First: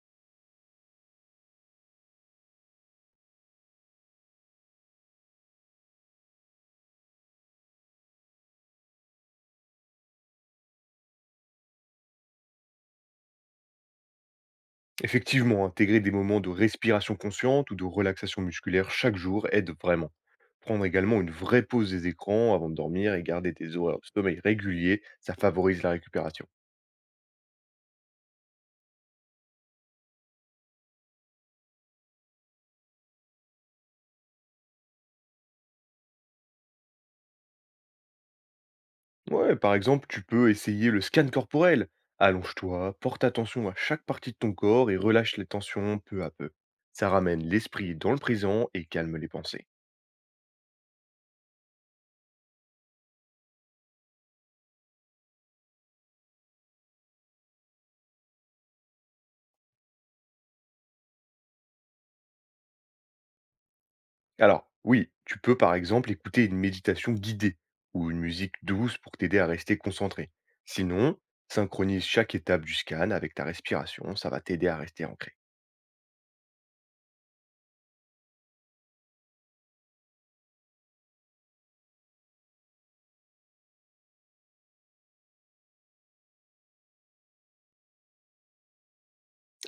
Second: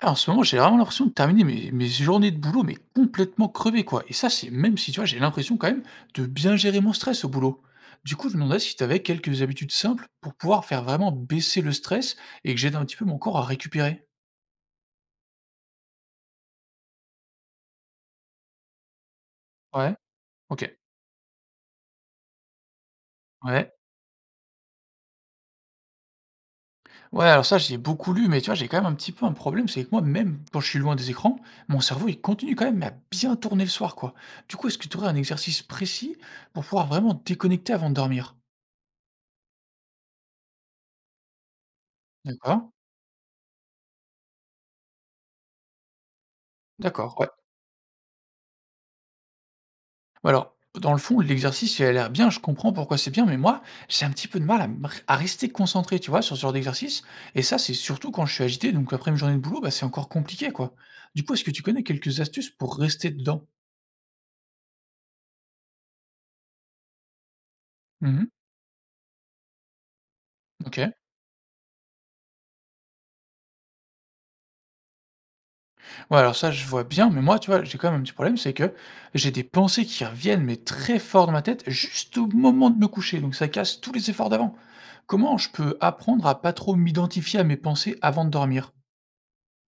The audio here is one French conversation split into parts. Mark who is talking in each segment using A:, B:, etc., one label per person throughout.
A: Ah, en ce moment, j'ai vraiment l'impression de terminer mes journées de boulot, mais complètement crevé, quoi. Et ça, c'est même si, tu vois, j'ai l'impression quand même de bien gérer mon stress au boulot. Du coup, je me demandais si tu avais quelques habitudes simples pour pouvoir faire vraiment baisser le stress et que j'aide un petit peu mon corps à récupérer.
B: Effectivement, intégrer des moments de respiration consciente ou de relaxation musculaire chaque jour aide
A: Ouais.
B: vraiment.
A: OK.
B: Prendre également une vraie pause des écrans avant de dormir et garder
A: Ouais.
B: tes horaires de sommeil réguliers, ça favorise la récupération.
A: Ouais, alors ça, j'ai beaucoup lu, mais tu vois, j'ai quand même un petit peu un problème, c'est que moi, même quand je suis loin des écrans, mon cerveau, il continue quand même à bien tourner le soir, quoi. Du coup, est-ce que tu aurais un exercice précis pour pouvoir vraiment déconnecter avant de dormir?
B: Ouais, par exemple, tu peux essayer le scan corporel.
A: D'accord.
B: Allonge-toi, porte attention à chaque partie de ton corps et relâche les tensions peu à peu. Ça
A: D'accord.
B: ramène l'esprit dans le présent et calme les pensées.
A: Alors, dans le fond, l'exercice, il a l'air bien, je comprends pourquoi c'est bien, mais moi, j'ai un petit peu de mal à, me à rester concentré, tu vois, sur ce genre d'exercice. Et ça, c'est surtout quand je suis agité, donc après une journée de boulot, bah, c'est encore compliqué, quoi. Du coup, est-ce que tu connais quelques astuces pour rester dedans?
B: Alors, oui, tu peux par exemple écouter une méditation guidée ou une
A: Mhm.
B: musique douce pour t'aider à rester concentré.
A: Ok.
B: Sinon, synchronise chaque étape du scan avec ta respiration, ça va t'aider à rester ancré.
A: Ouais, alors ça, je vois bien, mais moi, tu vois, j'ai quand même un petit problème, c'est que j'ai des pensées qui reviennent, mais très fort dans ma tête, juste au moment de me coucher, donc ça casse tous les efforts d'avant. Comment je peux apprendre à pas trop m'identifier à mes pensées avant de dormir?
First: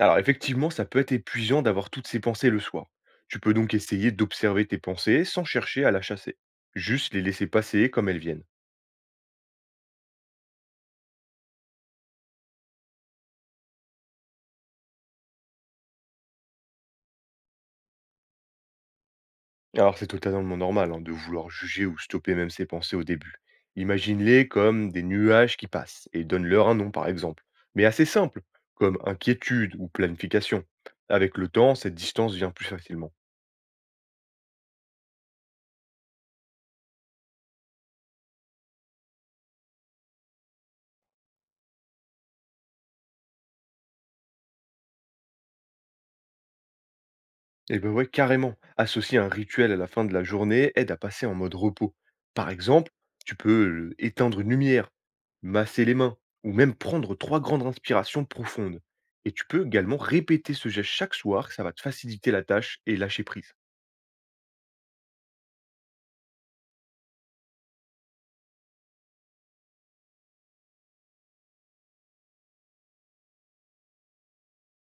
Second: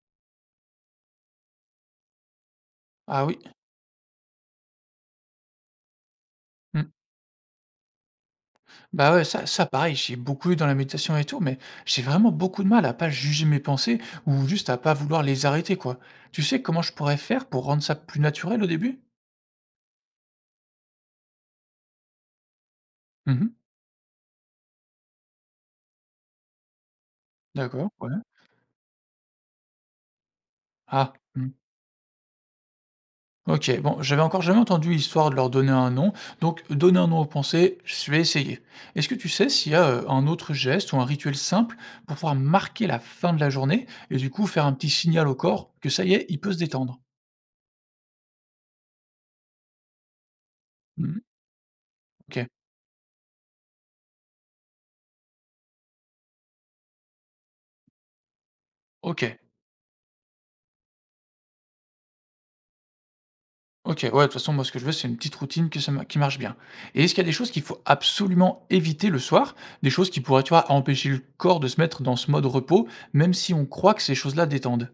B: Alors, effectivement, ça peut être épuisant d'avoir toutes ces pensées le soir.
A: Ah
B: Tu
A: oui.
B: peux donc essayer d'observer tes pensées sans chercher à la chasser. Juste les laisser passer comme elles viennent.
A: Bah, ouais, ça pareil, j'ai beaucoup lu dans la méditation et tout, mais j'ai vraiment beaucoup de mal à pas juger mes pensées ou juste à pas vouloir les arrêter, quoi. Tu sais comment je pourrais faire pour rendre ça plus naturel au début?
B: Alors, c'est totalement normal hein, de vouloir juger ou stopper même ses pensées au début.
A: Mhm.
B: Imagine-les comme des nuages qui passent et donne-leur un nom, par exemple, mais
A: D'accord,
B: assez
A: ouais.
B: simple, comme inquiétude ou planification.
A: Ah,
B: Avec le
A: hmm.
B: temps, cette distance vient plus facilement.
A: Ok, bon, j'avais encore jamais entendu l'histoire de leur donner un nom, donc donner un nom aux pensées, je vais essayer. Est-ce que tu sais s'il y a un autre geste ou un rituel simple pour pouvoir marquer la fin de la journée et du coup faire un petit signal au corps que ça y est, il peut se détendre?
B: Et ben ouais, carrément. Associer un rituel à la fin de la journée aide à
A: Mhm.
B: passer en mode repos.
A: Ok,
B: Par exemple, tu peux éteindre une lumière, masser les mains, ou même prendre 3 grandes inspirations profondes.
A: ok.
B: Et tu peux également répéter ce geste chaque soir, ça va te faciliter la tâche et lâcher prise.
A: OK, ouais, de toute façon, moi, ce que je veux, c'est une petite routine que ça ma qui marche bien. Et est-ce qu'il y a des choses qu'il faut absolument éviter le soir? Des choses qui pourraient, tu vois, empêcher le corps de se mettre dans ce mode repos, même si on croit que ces choses-là détendent?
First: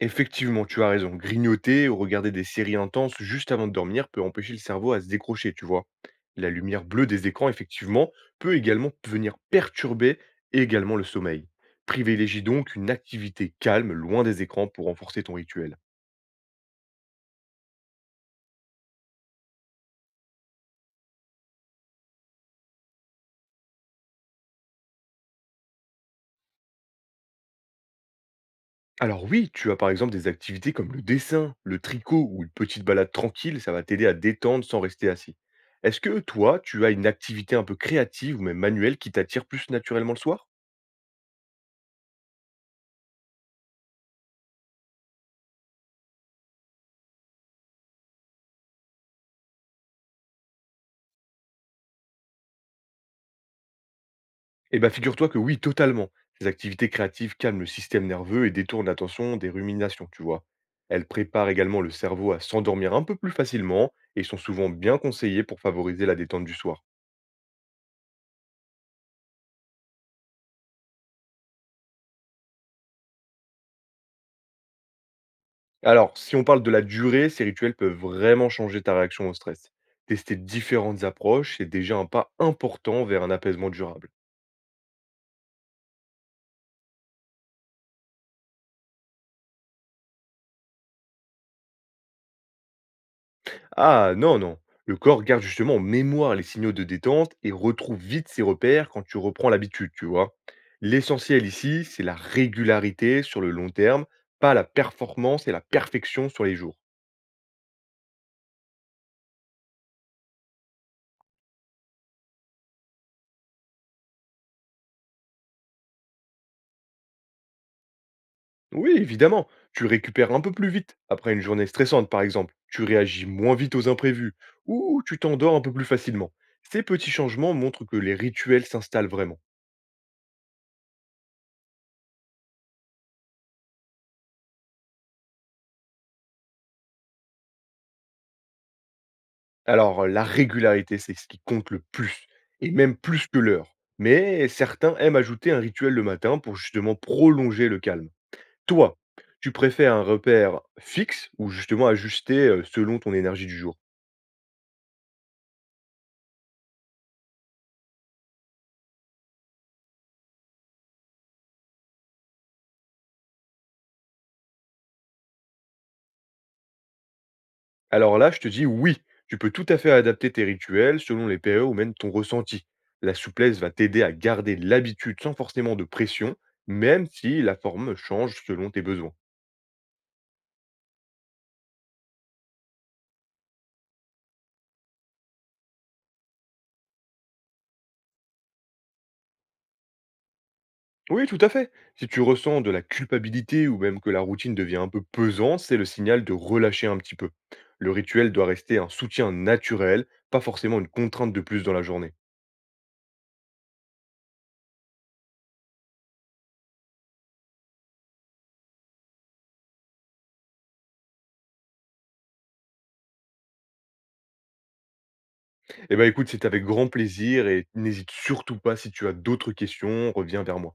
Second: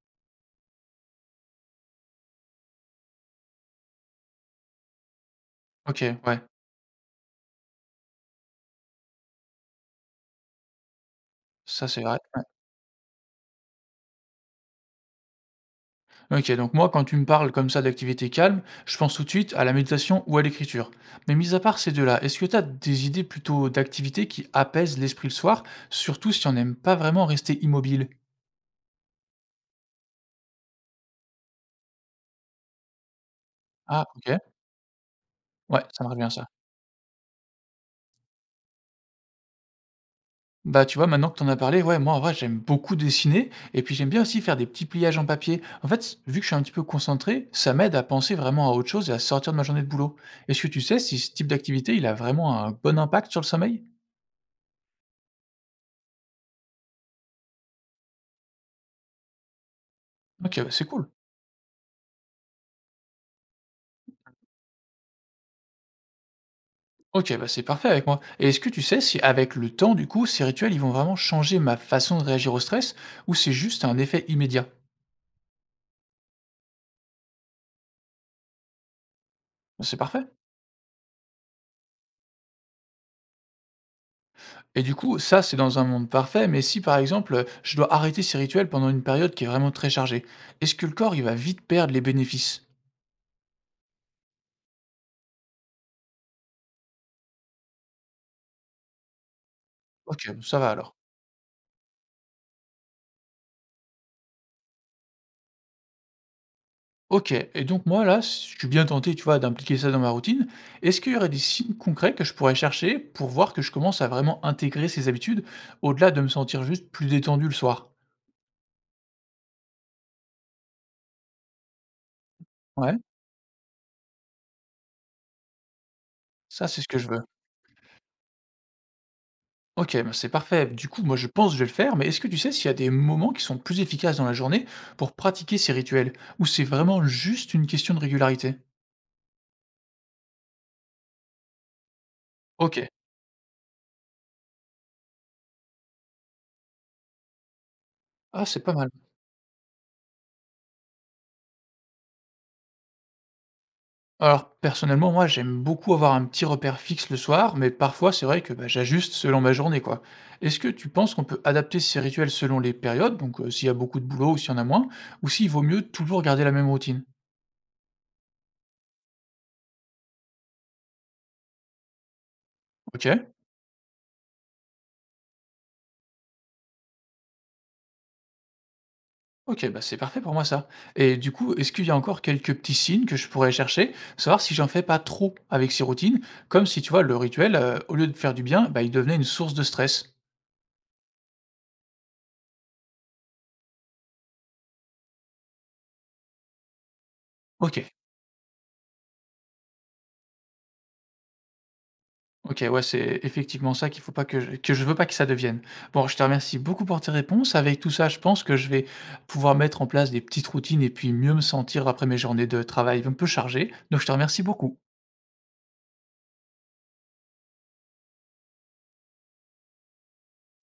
B: Effectivement, tu as raison. Grignoter ou regarder des séries intenses juste avant de dormir peut empêcher le cerveau à se décrocher, tu vois.
A: OK, ouais,
B: La lumière bleue des écrans, effectivement, peut également venir perturber également le sommeil.
A: ça, c'est vrai,
B: Privilégie
A: ouais.
B: donc une activité calme, loin des écrans, pour renforcer ton rituel.
A: OK, donc moi, quand tu me parles comme ça d'activité calme, je pense tout de suite à la méditation ou à l'écriture. Mais mis à part ces deux là, est-ce que tu as des idées plutôt d'activités qui apaisent l'esprit le soir, surtout si on n'aime pas vraiment rester immobile?
B: Alors oui, tu as par exemple des activités comme le dessin, le tricot ou une petite balade tranquille, ça va t'aider
A: Ah,
B: à
A: OK,
B: détendre sans rester assis.
A: ouais,
B: Est-ce
A: ça marche
B: que
A: bien ça.
B: toi, tu as une activité un peu créative ou même manuelle qui t'attire plus naturellement le soir?
A: Bah, tu vois, maintenant que t'en as parlé, ouais, moi, en vrai, j'aime beaucoup dessiner et puis j'aime bien aussi faire des petits pliages en papier. En fait, vu que je suis un petit peu concentré, ça m'aide à penser vraiment à autre chose et à sortir de ma journée de boulot. Est-ce que tu sais si ce type d'activité, il a vraiment un bon impact sur le sommeil?
B: Eh ben, figure-toi que oui, totalement. Ces activités créatives calment le système nerveux et détournent l'attention des ruminations, tu vois.
A: Ok, bah, c'est
B: Elles
A: cool.
B: préparent également le cerveau à s'endormir un peu plus facilement et sont souvent bien conseillées pour favoriser la détente du soir.
A: Ok, bah, c'est parfait avec moi. Et est-ce que tu sais si, avec le temps, du coup, ces rituels, ils vont vraiment changer ma façon de réagir au stress ou c'est juste un effet immédiat?
B: Alors, si on parle de la durée, ces rituels peuvent vraiment changer ta réaction au stress.
A: Bah, c'est parfait.
B: Tester différentes approches, c'est déjà un pas important vers un apaisement durable.
A: Et du coup, ça, c'est dans un monde parfait, mais si par exemple, je dois arrêter ces rituels pendant une période qui est vraiment très chargée, est-ce que le corps, il va vite perdre les bénéfices?
B: Ah non, non. Le corps garde justement en mémoire les signaux de détente et retrouve vite ses repères quand tu reprends l'habitude, tu
A: OK,
B: vois.
A: bon, ça va alors.
B: L'essentiel ici, c'est la régularité sur le long terme, pas la performance et la perfection sur les jours.
A: OK, et donc moi là, si je suis bien tenté, tu vois, d'impliquer ça dans ma routine, est-ce qu'il y aurait des signes concrets que je pourrais chercher pour voir que je commence à vraiment intégrer ces habitudes, au-delà de me sentir juste plus détendu le soir?
B: Oui, évidemment, tu récupères un peu plus vite après une journée stressante, par exemple. Tu
A: Ouais,
B: réagis moins vite aux imprévus ou tu t'endors un peu plus facilement.
A: ça,
B: Ces
A: c'est ce que je
B: petits
A: veux.
B: changements montrent que les rituels s'installent vraiment.
A: OK, bah, c'est parfait. Du coup, moi, je pense que je vais le faire, mais est-ce que tu sais s'il y a des moments qui sont plus efficaces dans la journée pour pratiquer ces rituels? Ou c'est vraiment juste une question de régularité?
B: Alors, la régularité, c'est ce qui compte le plus, et
A: OK.
B: même plus que l'heure. Mais certains aiment ajouter un rituel le matin pour justement prolonger le calme.
A: Ah, c'est pas mal.
B: Toi, tu préfères un repère fixe ou justement ajusté selon ton énergie du jour?
A: Alors, personnellement, moi, j'aime beaucoup avoir un petit repère fixe le soir, mais parfois, c'est vrai que bah, j'ajuste selon ma journée, quoi. Est-ce que tu penses qu'on peut adapter ces rituels selon les périodes, donc s'il y a beaucoup de boulot ou s'il y en a moins, ou s'il vaut mieux toujours garder la même routine?
B: Alors là, je te dis oui, tu peux tout à fait adapter tes rituels selon les périodes ou même ton ressenti.
A: OK.
B: La souplesse va t'aider à garder l'habitude sans forcément de pression, même si la forme change selon tes besoins.
A: OK, bah, c'est parfait pour moi ça, et du coup, est-ce qu'il y a encore quelques petits signes que je pourrais chercher? Savoir si j'en fais pas trop avec ces routines, comme si, tu vois, le rituel, au lieu de faire du bien, bah, il devenait une source de stress.
B: Oui, tout à fait. Si tu ressens de la culpabilité ou même que la routine devient un peu pesante, c'est le signal de relâcher un petit peu. Le
A: OK,
B: rituel doit rester un soutien naturel, pas forcément une contrainte de plus dans la journée.
A: OK, ouais, c'est effectivement ça qu'il faut pas que je veux pas que ça devienne. Bon, je te remercie beaucoup pour tes réponses. Avec tout ça, je pense que je vais pouvoir mettre en place des petites routines et puis mieux me sentir après mes journées de travail un peu chargées, donc je te remercie beaucoup.
B: Eh ben écoute, c'est avec grand plaisir et n'hésite surtout pas si tu as d'autres questions, reviens vers moi.